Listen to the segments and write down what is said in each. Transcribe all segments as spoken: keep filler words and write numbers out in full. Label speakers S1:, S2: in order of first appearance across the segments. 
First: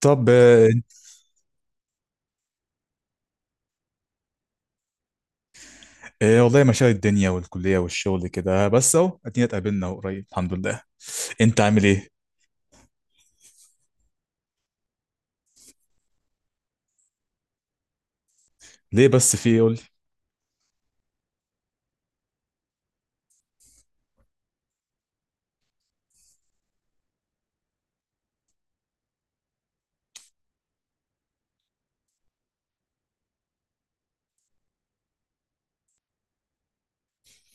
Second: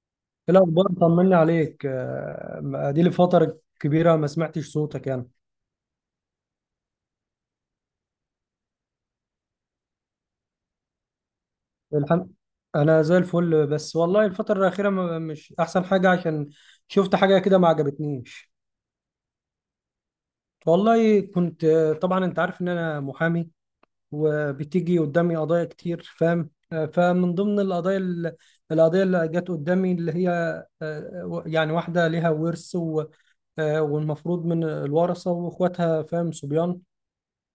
S1: طب،
S2: ايه
S1: آه،
S2: الاخبار؟ طمني عليك. آه، دي لي فتره كبيره ما سمعتش صوتك يعني.
S1: آه، والله مشاغل الدنيا والكلية والشغل كده. بس اهو ادينا اتقابلنا قريب، الحمد لله. انت عامل ايه؟
S2: الحمد. انا زي الفل، بس والله الفتره الاخيره ما- مش احسن حاجه، عشان شفت حاجه كده ما عجبتنيش.
S1: ليه بس في إيه؟ قول لي.
S2: والله كنت آه، طبعا انت عارف ان انا محامي، وبتيجي قدامي قضايا كتير، فاهم. آه، فمن ضمن القضايا ال- القضيه اللي جت قدامي اللي هي آه، و- يعني واحده ليها ورث و- آه، والمفروض من الورثه، واخواتها فاهم صبيان.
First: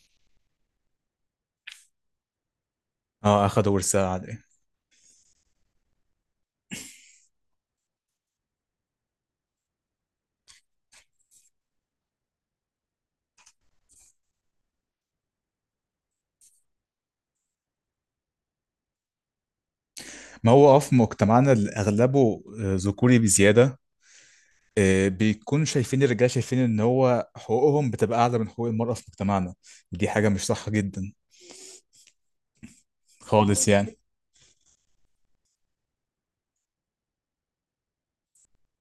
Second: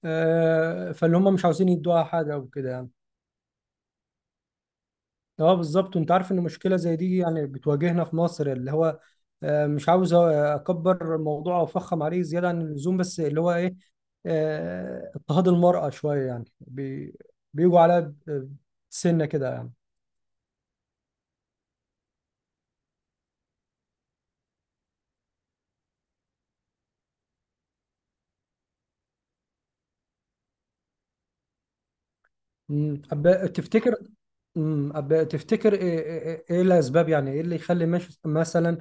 S2: آه، فاللي هم مش عاوزين يدوها حاجه وكده يعني.
S1: اه، اخدوا ورثة على ايه؟
S2: اه بالظبط، وانت عارف ان مشكله زي دي يعني بتواجهنا في مصر، اللي هو آه، مش عاوز اكبر الموضوع او افخم عليه زياده عن اللزوم، بس اللي هو ايه، آه، اضطهاد المراه شويه، يعني بي- بيجوا عليها ب- سنه كده يعني.
S1: ما هو اه في مجتمعنا اللي اغلبه آه، ذكوري بزيادة. آه، بيكون شايفين الرجال، شايفين ان هو حقوقهم بتبقى اعلى من حقوق المرأة في مجتمعنا. دي حاجة مش صح جدا
S2: مم. أب-
S1: خالص
S2: تفتكر
S1: يعني.
S2: مم. أب- تفتكر ايه، إيه- إيه- إيه الاسباب؟ يعني ايه اللي يخلي مش- مثلا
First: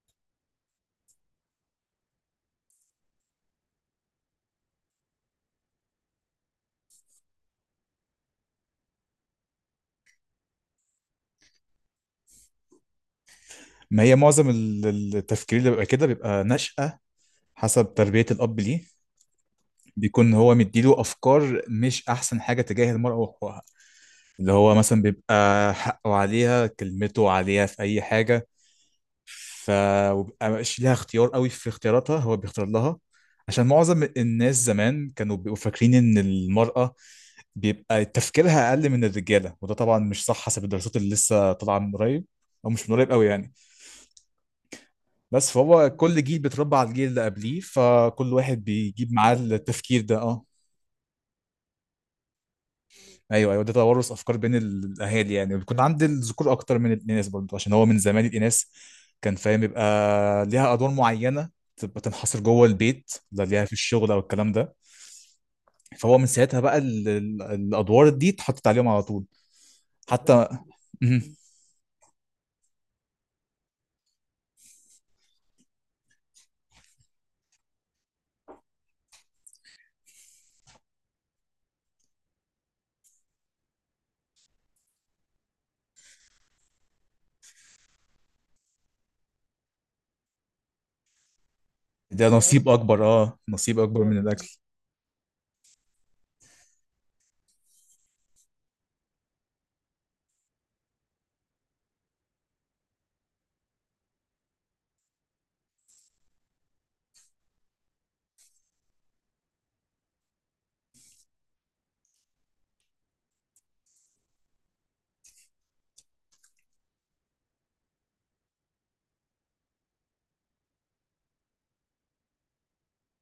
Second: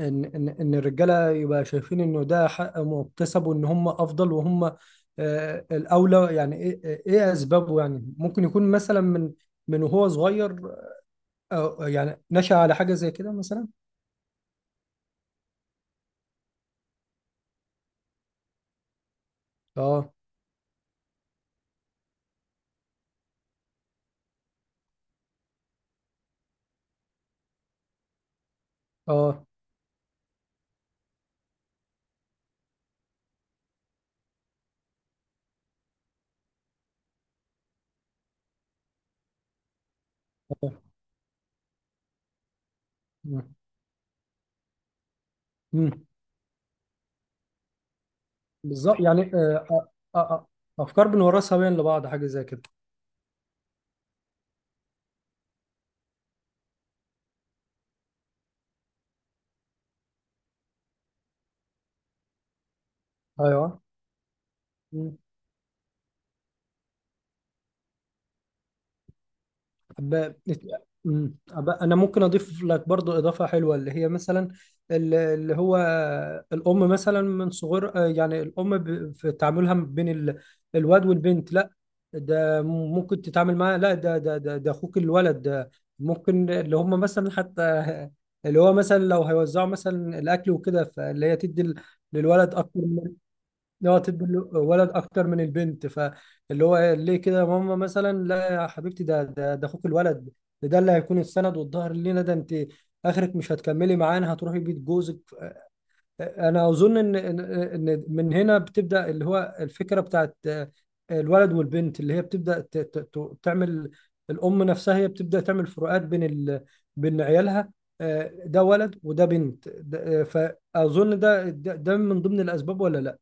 S2: ان ان ان الرجاله يبقى شايفين انه ده حق مكتسب، وان هم افضل وهم آه، الاولى؟ يعني ايه، إيه- إيه اسبابه؟ يعني ممكن يكون مثلا من من وهو صغير أو يعني نشأ على حاجه زي كده مثلا.
S1: ما هي معظم ال- ال- التفكير اللي بيبقى كده بيبقى نشأة حسب تربية الأب ليه.
S2: اه.
S1: بيكون هو مديله أفكار مش أحسن حاجة تجاه المرأة وحقوقها، اللي هو مثلا بيبقى حقه عليها، كلمته عليها في اي حاجه.
S2: اه.
S1: ف وبيبقى مش لها اختيار قوي في اختياراتها، هو بيختار لها. عشان معظم الناس زمان كانوا بيبقوا فاكرين ان المراه بيبقى تفكيرها اقل من الرجاله، وده طبعا مش صح حسب
S2: اه.
S1: الدراسات اللي لسه طالعه من قريب، او مش من قريب قوي يعني.
S2: مم،
S1: بس فهو
S2: مم،
S1: كل جيل بيتربى على الجيل اللي قبليه، فكل واحد
S2: بالظبط
S1: بيجيب
S2: يعني.
S1: معاه
S2: آه، آه،
S1: التفكير ده،
S2: آه،
S1: اه.
S2: آه، افكار بنورثها بين لبعض، حاجه زي كده.
S1: ايوه، ايوه، ده توارث افكار بين ال- الاهالي، يعني بيكون عند الذكور اكتر من الاناث برضه. عشان هو من زمان الاناث كان فاهم يبقى ليها ادوار معينه، تبقى تنحصر جوه البيت، لا ليها في
S2: ايوه.
S1: الشغل او الكلام ده. فهو من ساعتها بقى ال- ال- الادوار دي اتحطت عليهم على طول.
S2: ب...
S1: حتى. مهم.
S2: أمم. أب- انا ممكن اضيف لك برضو اضافه حلوه، اللي هي مثلا ال- اللي هو الام، مثلا من صغر، آه، يعني الام ب- في تعاملها بين ال- الواد والبنت. لا، ده ممكن تتعامل معاه، لا ده ده ده, ده اخوك الولد ده. ممكن اللي هم مثلا حتى، اللي هو مثلا لو هيوزعوا مثلا الاكل وكده، فاللي هي تدي
S1: ده
S2: للولد
S1: نصيب
S2: اكتر،
S1: اكبر، اه، نصيب
S2: اللي هو
S1: اكبر من
S2: تدي
S1: الاكل.
S2: الولد اكتر من البنت. فاللي هو ليه كده يا ماما مثلا؟ لا يا حبيبتي، ده ده ده اخوك الولد، ده ده اللي هيكون السند والظهر لينا. ده انت اخرك مش هتكملي معانا، هتروحي بيت جوزك. انا اظن ان ان إن من هنا بتبدا اللي هو الفكره بتاعت الولد والبنت، اللي هي بتبدا ت- ت- ت- تعمل. الام نفسها هي بتبدا تعمل فروقات بين ال... بين عيالها، آه، ده ولد وده بنت، ده- آه، فاظن ده ده ده من ضمن الاسباب، ولا لا؟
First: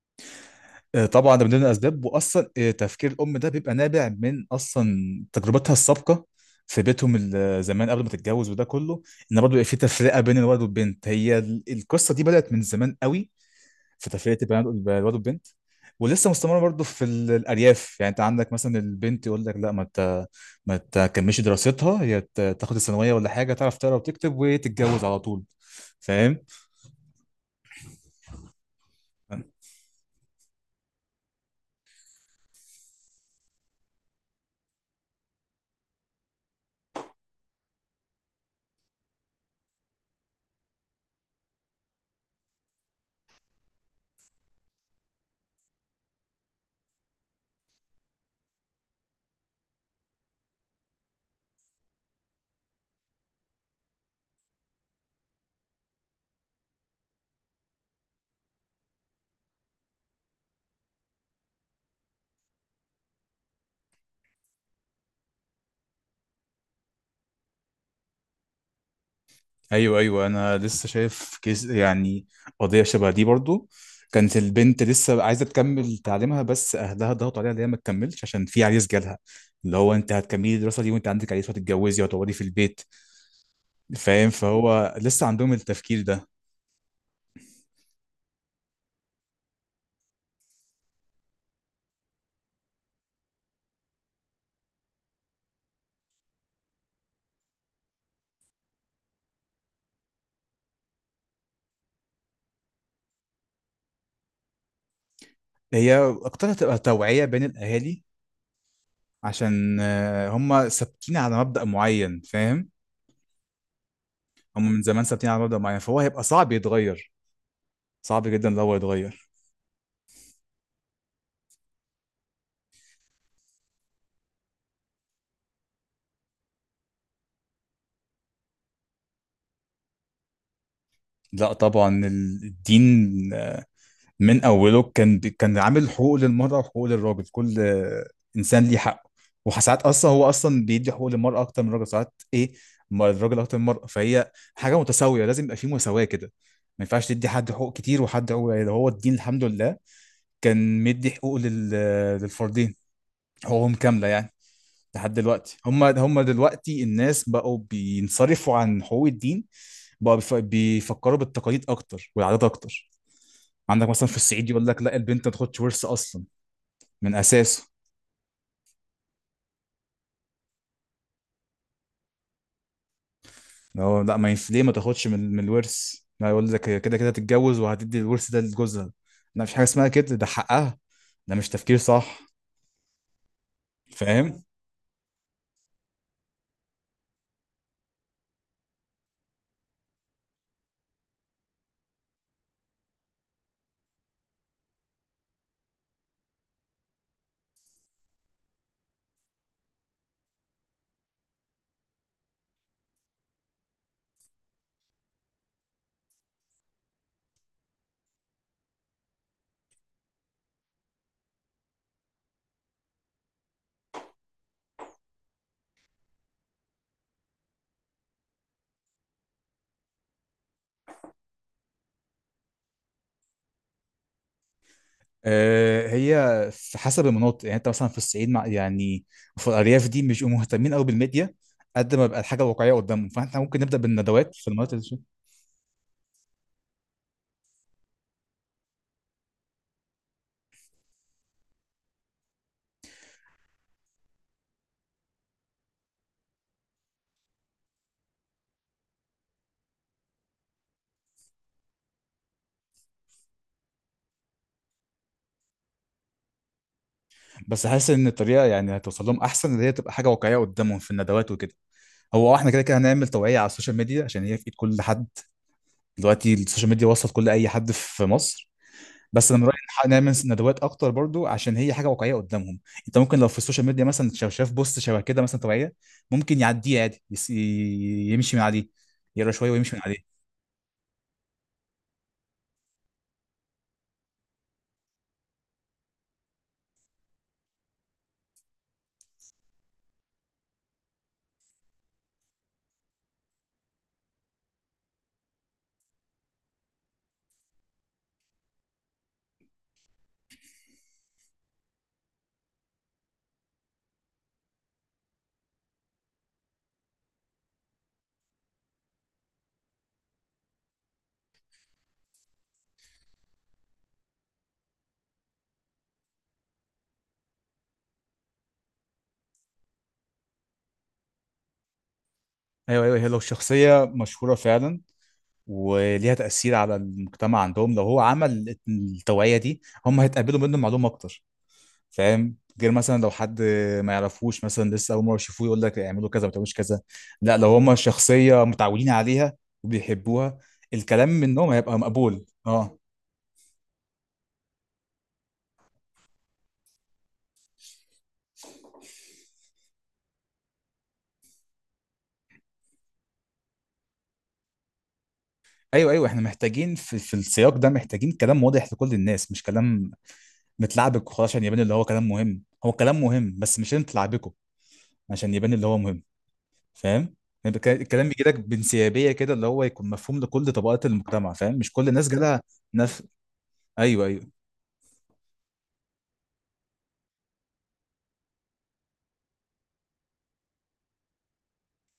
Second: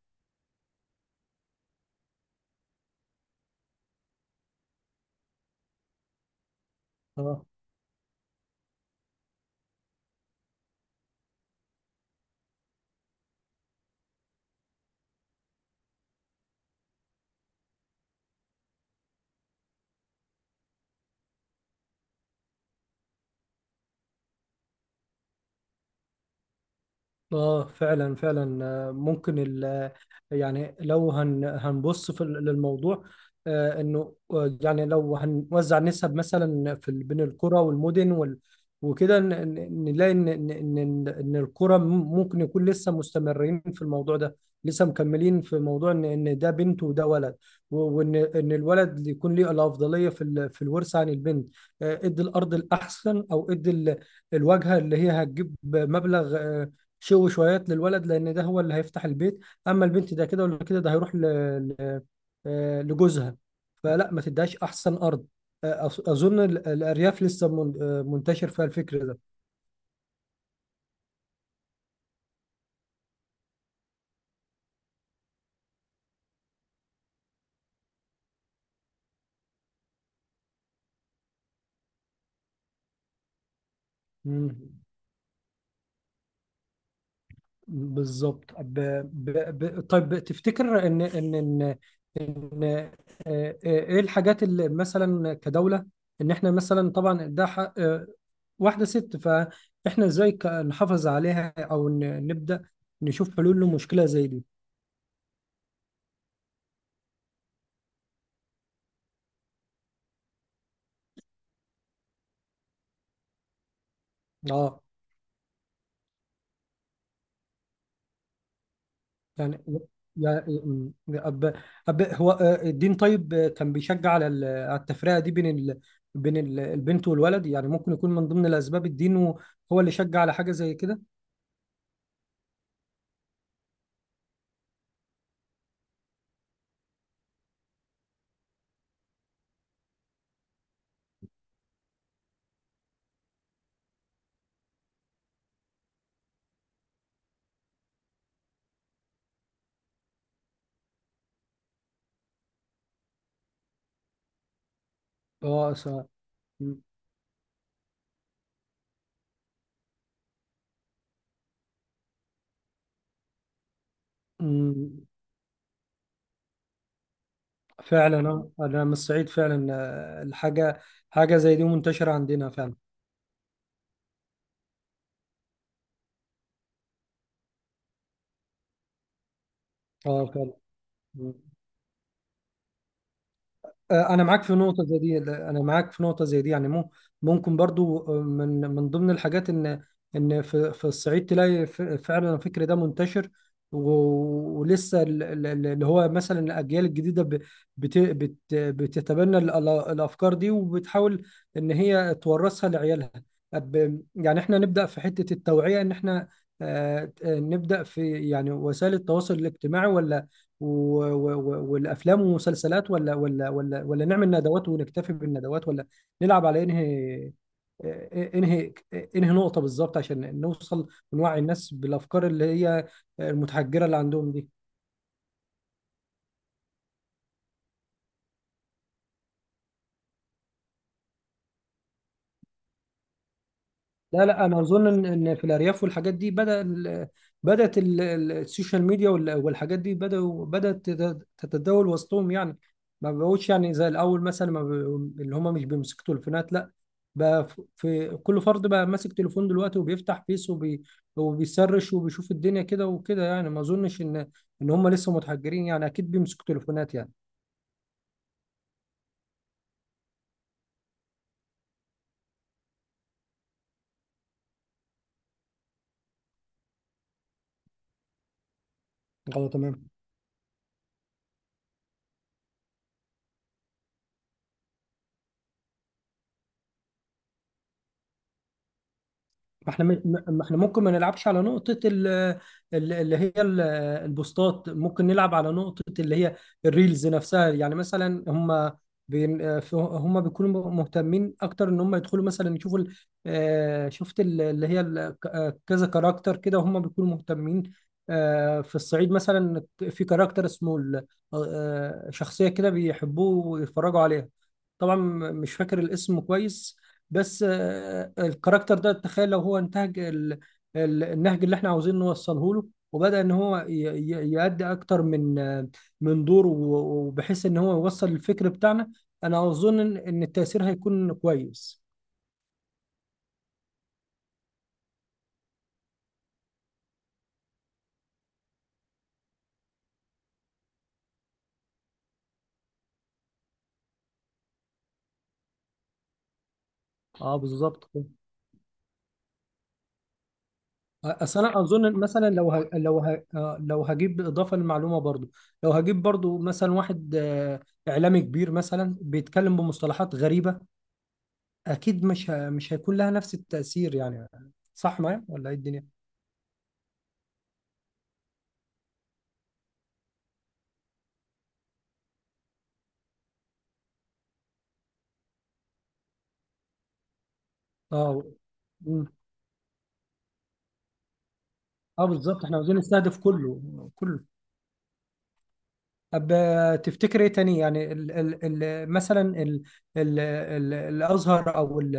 S1: آه، طبعا ده من ضمن الاسباب، واصلا آه، تفكير الام ده بيبقى نابع من اصلا تجربتها السابقه في بيتهم ال-
S2: اه.
S1: آه، زمان قبل ما تتجوز وده كله، ان برضه يبقى في تفرقه بين الولد والبنت. هي ال- القصه دي بدات من زمان قوي، في تفرقه البنات، الولد والبنت. ولسه مستمره برضه في ال- الارياف. يعني انت عندك مثلا البنت يقول لك لا، ما ت... ما تكملش دراستها، هي ت- تاخد الثانويه ولا حاجه تعرف تقرا وتكتب وتتجوز على طول، فاهم.
S2: اه فعلا فعلا. آه، ممكن ال، يعني لو هن هنبص في ال- للموضوع، آه، انه آه، يعني لو هنوزع نسب مثلا في ال- بين القرى والمدن وال، وكده ن- ن- نلاقي ان ان ان ان القرى م- ممكن يكون لسه مستمرين في الموضوع ده، لسه مكملين في موضوع ان ان ده بنت وده ولد، و- وان ان الولد يكون ليه الافضليه في ال- في الورثه عن البنت. آه، ادي الارض الاحسن، او ادي ال- الواجهه اللي هي هتجيب مبلغ، آه، شو شويات، للولد، لان ده هو اللي هيفتح البيت. اما البنت ده كده ولا كده، ده هيروح ل... ل... آه، لجوزها، فلا ما تديهاش احسن ارض. آه، أظ- اظن ال- الارياف لسه من- آه، منتشر فيها الفكر ده.
S1: ايوه، ايوه، انا لسه شايف كيس يعني، قضيه شبه دي برضو. كانت البنت لسه عايزه تكمل تعليمها بس اهلها ضغطوا عليها ان هي ما تكملش عشان في عريس جالها. اللي هو انت هتكملي الدراسه دي وانت عندك عريس، وهتتجوزي وهتقعدي في البيت. فاهم،
S2: مم،
S1: فهو لسه عندهم التفكير ده.
S2: بالظبط. ب... ب... ب... طيب تفتكر ان ان ان, إن... آه، آه، ايه الحاجات اللي مثلا كدولة، ان احنا مثلا طبعا ده حق آه، واحدة ست، فاحنا ازاي ك- نحافظ عليها، او ن- نبدأ نشوف حلول لمشكلة زي دي؟
S1: هي اكتر هتبقى توعيه بين الاهالي، عشان آه، هم ثابتين على مبدأ معين، فاهم. هم
S2: اه.
S1: من زمان ثابتين على مبدأ معين، فهو هيبقى صعب يتغير، صعب جدا لو هو يتغير.
S2: يعني يا م- أب... أب... هو آه، الدين طيب، آه، كان بيشجع على ال- على التفرقه دي بين ال... بين ال- البنت والولد؟ يعني ممكن يكون من ضمن الاسباب الدين، هو هو اللي شجع على حاجه زي كده؟
S1: لا طبعا الدين من اوله كان كان عامل حقوق للمراه وحقوق للراجل، كل آه، انسان ليه حقه. وساعات اصلا هو اصلا بيدي حقوق للمراه اكتر من الراجل، ساعات ايه ما الراجل اكتر من المراه. فهي حاجه متساويه، لازم يبقى في مساواه كده. ما ينفعش تدي حد حقوق كتير وحد حقوق قليله. هو الدين الحمد لله كان مدي حقوق لل... للفردين حقوقهم كامله يعني. لحد دلوقتي
S2: اه س...
S1: هم هم
S2: م-
S1: دلوقتي الناس بقوا بينصرفوا عن حقوق الدين. بقوا بيف- بيفكروا بالتقاليد اكتر والعادات اكتر. عندك مثلا في الصعيد يقول لك لا،
S2: م-
S1: البنت ما تاخدش ورث اصلا من اساسه.
S2: فعلا. آه، انا من الصعيد فعلا. آه، الحاجه حاجه زي دي منتشره عندنا فعلا.
S1: هو لا، ما ينفع ليه ما تاخدش من من الورث. لا، يقول لك هي كده كده تتجوز وهتدي الورث ده لجوزها. لا، مفيش حاجه اسمها كده، ده
S2: اه فعلا.
S1: حقها. ده مش تفكير صح،
S2: آه، انا معاك
S1: فاهم.
S2: في نقطه زي دي، انا معاك في نقطه زي دي، يعني مو- ممكن برضو آه، من من ضمن الحاجات ان، ان في في الصعيد تلاقي ف- فعلا الفكر ده منتشر، و- ولسه ال- ال- ال- اللي هو مثلا الاجيال الجديده ب- بت بت بتتبنى ال- ال- الافكار دي، وبتحاول ان هي تورثها لعيالها. أب- يعني احنا نبدا في حته التوعيه، ان احنا آه، آه، نبدا في يعني وسائل التواصل الاجتماعي، ولا و- و- و- والافلام والمسلسلات، ولا ولا ولا ولا نعمل ندوات ونكتفي بالندوات، ولا نلعب على انهي انهي انهي نقطة بالظبط، عشان نوصل ونوعي الناس بالافكار اللي هي المتحجرة اللي عندهم دي؟
S1: آه هي في حسب المناطق يعني. انت مثلا في الصعيد، مع يعني في الارياف دي مش بيبقوا مهتمين قوي بالميديا قد ما بقى الحاجه واقعيه قدامهم. فاحنا ممكن نبدا
S2: لا
S1: بالندوات
S2: لا
S1: في
S2: انا
S1: المناطق
S2: اظن
S1: دي.
S2: ان إن في الارياف والحاجات دي بدا ال- بدات ال- ال- السوشيال ميديا وال- والحاجات دي بداوا بدات تت- تتداول وسطهم، يعني ما بقوش يعني زي الاول، مثلا ما ب- اللي هم مش بيمسكوا تليفونات لا، بقى ف- في كل فرد بقى ماسك تليفون دلوقتي، وبيفتح فيس وبي وبيسرش وبيشوف الدنيا كده وكده، يعني ما اظنش ان ان هم لسه متحجرين يعني، اكيد بيمسكوا تليفونات يعني.
S1: بس حاسس ان الطريقه يعني هتوصل لهم احسن اللي هي تبقى حاجه واقعيه قدامهم في الندوات وكده. هو آه، احنا كده كده هنعمل توعية على السوشيال ميديا عشان هي في ايد كل حد دلوقتي، السوشيال ميديا وصلت كل اي حد في مصر. بس انا من
S2: اه
S1: رايي
S2: تمام.
S1: نح- نعمل ندوات اكتر برضو عشان هي حاجه واقعيه قدامهم. انت ممكن لو في السوشيال ميديا مثلا شاف شاف بوست شبه كده مثلا توعيه، ممكن يعديه عادي، يس- يمشي من عليه، يقرا شويه
S2: ما
S1: ويمشي من
S2: احنا م-
S1: عليه.
S2: ما احنا ممكن ما نلعبش على نقطة ال- ال- اللي هي ال- البوستات، ممكن نلعب على نقطة اللي هي الريلز نفسها، يعني مثلا هم بين ف- هم بيكونوا مهتمين اكتر ان هم يدخلوا مثلا يشوفوا ال- آه، شفت ال- اللي هي ال- ك- آه، كذا كاركتر كده، هم بيكونوا مهتمين آه، في الصعيد مثلا، في كاركتر اسمه ال- آه، آه، شخصية كده بيحبوه ويتفرجوا عليها، طبعا مش فاكر الاسم كويس. بس آه، الكاركتر ده تخيل لو هو انتهج ال- ال- النهج اللي احنا عاوزين نوصله له، وبدأ ان هو ي- ي- يأدي اكتر من آه، من دور، و- وبحيث ان هو يوصل الفكر بتاعنا. انا اظن ان إن التأثير هيكون كويس.
S1: ايوه، ايوه، هي لو شخصيه مشهوره فعلا وليها تاثير على المجتمع عندهم، لو هو عمل التوعيه دي هم هيتقبلوا منه معلومه اكتر، فاهم. غير مثلا لو حد ما يعرفوش مثلا، لسه اول مره يشوفوه، يقول لك اعملوا كذا ما تعملوش كذا.
S2: اه
S1: لا لو هما
S2: بالظبط كده.
S1: شخصيه متعودين عليها وبيحبوها، الكلام
S2: اصل
S1: منهم
S2: انا
S1: هيبقى
S2: اظن،
S1: مقبول،
S2: مثلا لو ه...
S1: اه.
S2: لو ه... آه، لو هجيب اضافه للمعلومه برضو، لو هجيب برضو مثلا واحد آه، اعلامي كبير مثلا بيتكلم بمصطلحات غريبه، اكيد مش ه... مش هيكون لها نفس التأثير يعني، صح معايا ولا ايه الدنيا؟
S1: ايوه، ايوه، احنا محتاجين في, في السياق ده، محتاجين كلام واضح لكل الناس، مش كلام متلعبك وخلاص. عشان يبان اللي هو كلام مهم، هو كلام مهم بس مش انت تلعبكه عشان يبان اللي هو مهم، فاهم. يعني الك- الكلام
S2: اه.
S1: بيجي لك
S2: مم.
S1: بانسيابيه كده، اللي هو يكون مفهوم لكل طبقات المجتمع، فاهم، مش كل
S2: اه
S1: الناس جالها
S2: بالظبط، احنا عاوزين
S1: نفس.
S2: نستهدف كله
S1: ايوه،
S2: كله.
S1: ايوه،
S2: طب آه، تفتكر ايه تاني؟ يعني ال... ال... ال... مثلا ال... ال... ال... الازهر او ال...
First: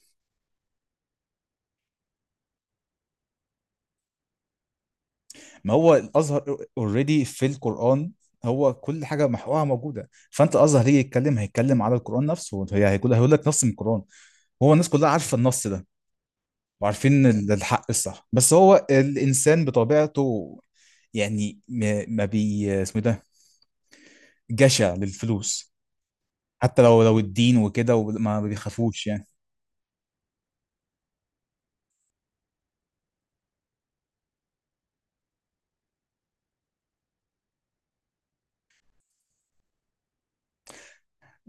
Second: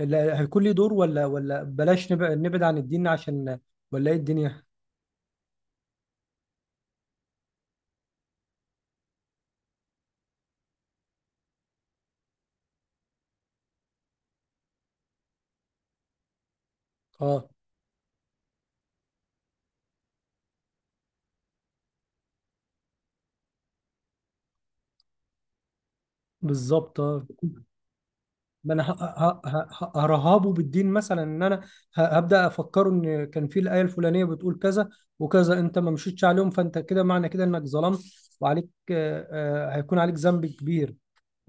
S2: ال... هيكون ليه دور، ولا ولا بلاش نبعد نبعد عن الدين عشان، ولا ايه الدنيا؟
S1: ما هو الازهر اوريدي في القران، هو كل حاجه محورها موجوده. فانت الازهر هيجي يتكلم هيتكلم على القران نفسه، هي هيقول هيقول لك نص من القران. هو الناس كلها عارفه النص ده وعارفين
S2: اه
S1: ال- الحق الصح. بس هو الانسان بطبيعته يعني ما ما بي اسمه ده، جشع للفلوس. حتى
S2: بالظبط.
S1: لو لو
S2: اه،
S1: الدين وكده، وما
S2: ما انا ه-
S1: بيخافوش يعني.
S2: ه- ه- ه- هرهبه بالدين، مثلا ان انا ه- هبدا افكره ان كان في الايه الفلانيه بتقول كذا وكذا، انت ما مشيتش عليهم، فانت كده معنى كده انك ظلمت، وعليك آه، آه، هيكون عليك ذنب كبير.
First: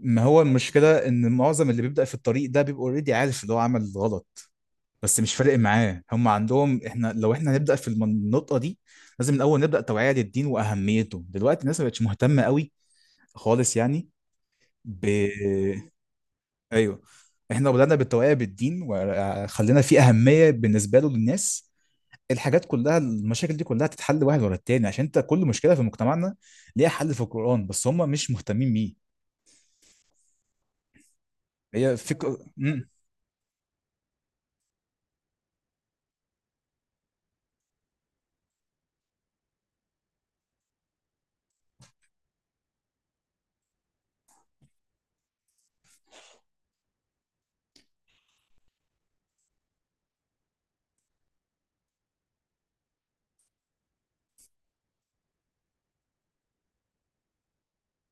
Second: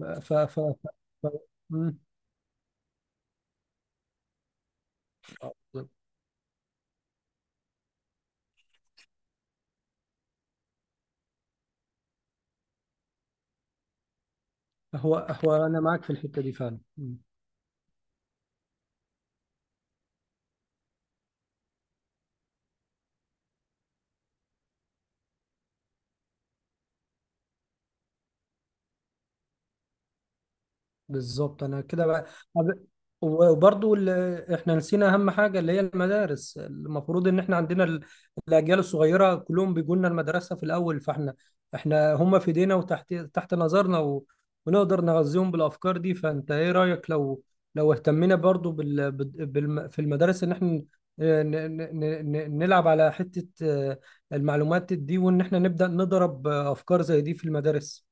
S2: ف ف
S1: هو
S2: ف
S1: المشكله
S2: ف-
S1: ان معظم اللي
S2: مم.
S1: بيبدا في الطريق ده بيبقى اوريدي عارف اللي هو عمل غلط، بس مش فارق معاه. هم عندهم احنا لو احنا هنبدا في النقطه دي، لازم الاول نبدا توعيه للدين واهميته. دلوقتي الناس ما بقتش مهتمه قوي خالص يعني. ب
S2: هو هو انا معاك في الحته دي فعلا.
S1: ايوه،
S2: مم.
S1: احنا لو بدانا بالتوعيه بالدين وخلينا فيه اهميه بالنسبه له للناس، الحاجات كلها المشاكل دي كلها تتحل واحد ورا التاني. عشان انت كل مشكله في مجتمعنا ليها حل في القرآن، بس هم مش مهتمين بيه.
S2: بالظبط. انا
S1: هي
S2: كده بقى،
S1: فكره.
S2: أب- وبرضو ال- احنا نسينا اهم حاجه اللي هي المدارس. المفروض ان احنا عندنا ال- الاجيال الصغيره كلهم بيجوا لنا المدرسه في الاول، فاحنا احنا هم في ايدينا وتحت تحت نظرنا، و... ونقدر نغذيهم بالافكار دي. فانت ايه رايك لو لو اهتمينا برضو بال... بال... بالم- في المدارس، ان احنا ن... ن... ن... ن- نلعب على حته آه، المعلومات دي، وان احنا نبدا نضرب آه، افكار زي دي في المدارس؟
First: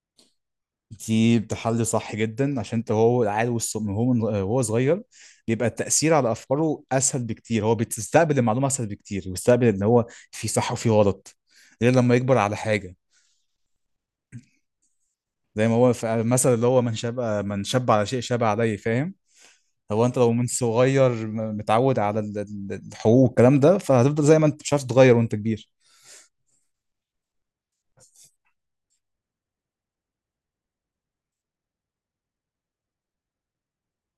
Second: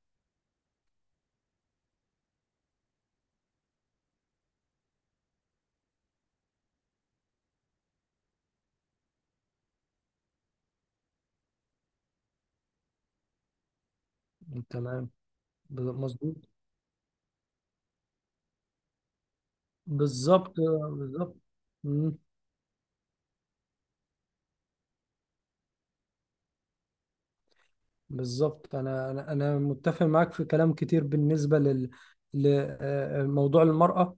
S1: دي بتحل صح جدا، عشان انت هو عيل والص- من هو من هو صغير بيبقى التأثير على أفكاره أسهل بكتير. هو بيستقبل المعلومة أسهل بكتير ويستقبل إن هو في صح وفي غلط، غير لما يكبر على حاجة.
S2: تمام.
S1: زي ما
S2: ب-
S1: هو في
S2: مظبوط،
S1: المثل اللي هو من شاب من شاب على شيء شاب عليه، فاهم. هو أنت لو من
S2: بالظبط
S1: صغير
S2: بالظبط.
S1: م- متعود
S2: مم.
S1: على ال- ال- الحقوق والكلام ده، فهتفضل زي ما أنت مش عارف تتغير وأنت كبير.
S2: بالظبط، انا انا انا متفق معاك في كلام كتير بالنسبه لل، لموضوع المراه.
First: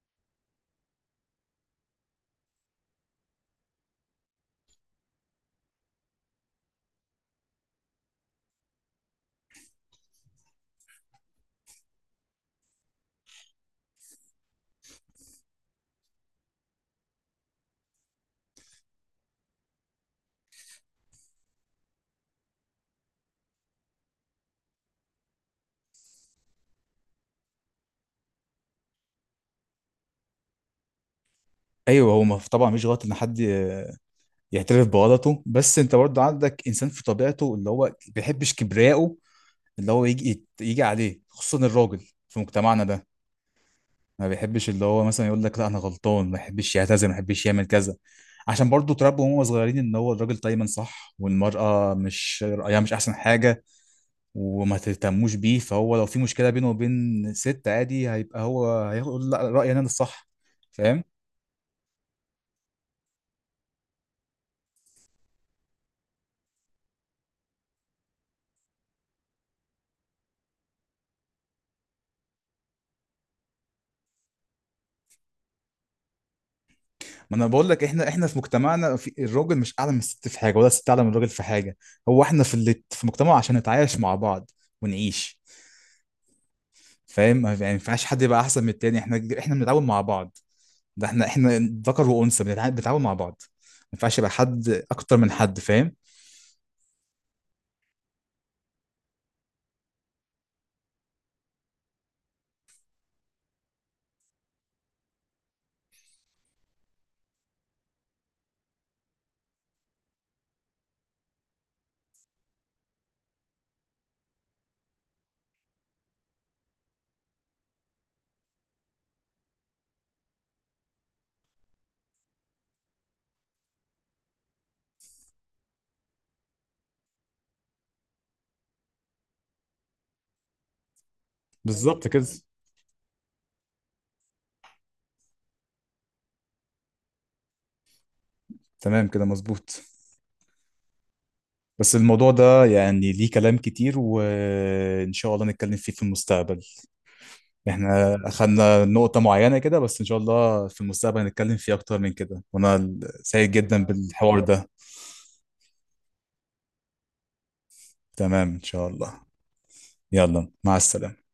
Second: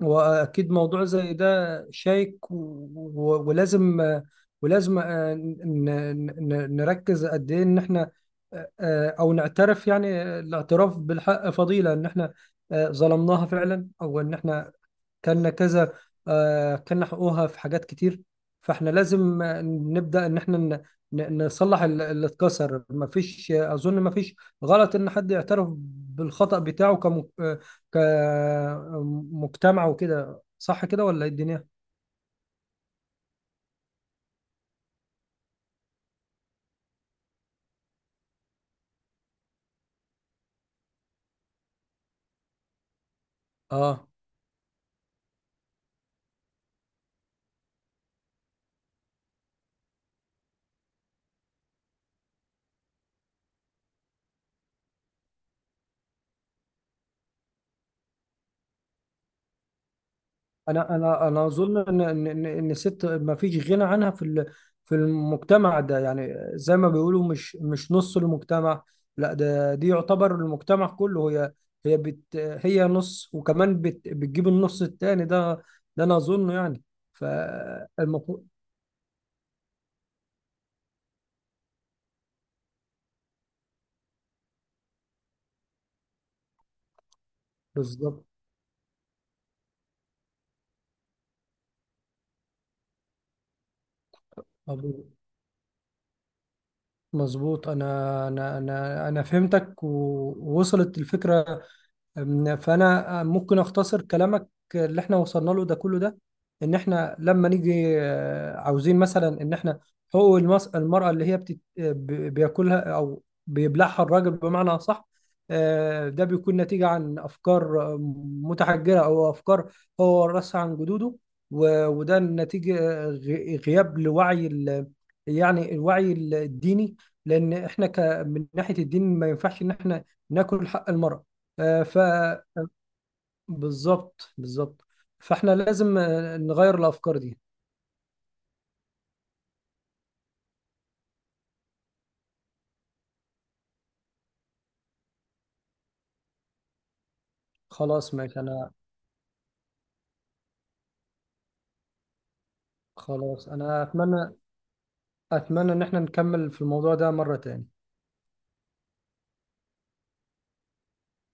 S2: واكيد موضوع زي ده شائك و- و- ولازم، ولازم آه، ن- ن- نركز قد ايه ان احنا آه، آه، او نعترف، يعني الاعتراف بالحق فضيله، ان احنا آه، ظلمناها فعلا، او ان احنا كان كذا، آه، كان حقوقها في حاجات كتير. فاحنا لازم آه، نبدأ ان احنا ن- ن- نصلح ال- اللي اتكسر. مفيش آه، اظن مفيش غلط ان حد يعترف بالخطأ بتاعه كم- آه، كمجتمع وكده، صح كده ولا ايه الدنيا؟
S1: ايوه، هو ما- طبعا مش غلط ان حد ي- يعترف بغلطه. بس انت برضه عندك انسان في طبيعته اللي هو بيحبش كبرياءه، اللي هو يجي يت- يجي عليه، خصوصا الراجل في مجتمعنا ده.
S2: اه.
S1: ما بيحبش اللي هو مثلا يقول لك لا انا غلطان، ما بيحبش يعتذر، ما بيحبش يعمل كذا. عشان برضه اتربوا وهم صغيرين ان هو الراجل دايما صح والمرأة مش رأيها مش احسن حاجة وما تهتموش بيه. فهو لو في مشكلة بينه وبين ست عادي، هيبقى هو هيقول لا رأيي انا اللي صح،
S2: انا
S1: فاهم.
S2: انا انا اظن ان ان ان إن الست ما فيش غنى عنها في ال- في المجتمع ده، يعني زي ما بيقولوا مش مش نص المجتمع، لا ده دي يعتبر المجتمع كله. هي هي بت هي نص، وكمان بت بتجيب النص التاني ده، ده انا اظنه يعني.
S1: ما انا بقول لك احنا، احنا في
S2: فالمفروض،
S1: مجتمعنا في الراجل مش اعلى من الست في حاجة ولا الست اعلى من الراجل في حاجة. هو احنا في اللي في مجتمع عشان نتعايش مع بعض ونعيش، فاهم. ما يعني ما ينفعش حد
S2: بالظبط.
S1: يبقى احسن من التاني، احنا احنا بنتعاون مع بعض. ده احنا احنا ذكر وانثى بنتع- بنتعاون مع بعض. ما ينفعش يبقى حد
S2: أبو-
S1: اكتر من حد، فاهم.
S2: مظبوط، انا انا انا انا فهمتك و- ووصلت الفكرة. أم، فانا أه، ممكن اختصر كلامك اللي احنا وصلنا له ده كله ده، ان احنا لما نيجي آه، عاوزين مثلا، ان احنا حقوق المس- المرأة اللي هي بتت... آه، ب- بياكلها او بيبلعها الراجل بمعنى اصح، آه، ده بيكون نتيجة عن افكار آه، متحجرة، او افكار هو ورثها عن جدوده. و- وده نتيجة آه، غ- غياب لوعي ال... يعني الوعي الديني، لان احنا ك... من ناحية الدين ما ينفعش ان احنا ناكل حق المرأة. آه، ف
S1: بالظبط كده،
S2: بالظبط بالظبط فاحنا لازم آه، نغير الافكار دي.
S1: تمام كده، مظبوط. بس الموضوع ده يعني ليه كلام كتير، وإن شاء الله نتكلم فيه في المستقبل.
S2: خلاص
S1: احنا
S2: ماشي، انا
S1: أخدنا نقطة معينة كده، بس إن شاء الله في المستقبل نتكلم فيه أكتر من كده، وأنا
S2: خلاص
S1: سعيد
S2: انا
S1: جدا
S2: اتمنى،
S1: بالحوار ده.
S2: اتمنى ان احنا نكمل في الموضوع ده مرة تاني.
S1: تمام إن شاء الله. يلا، مع السلامة.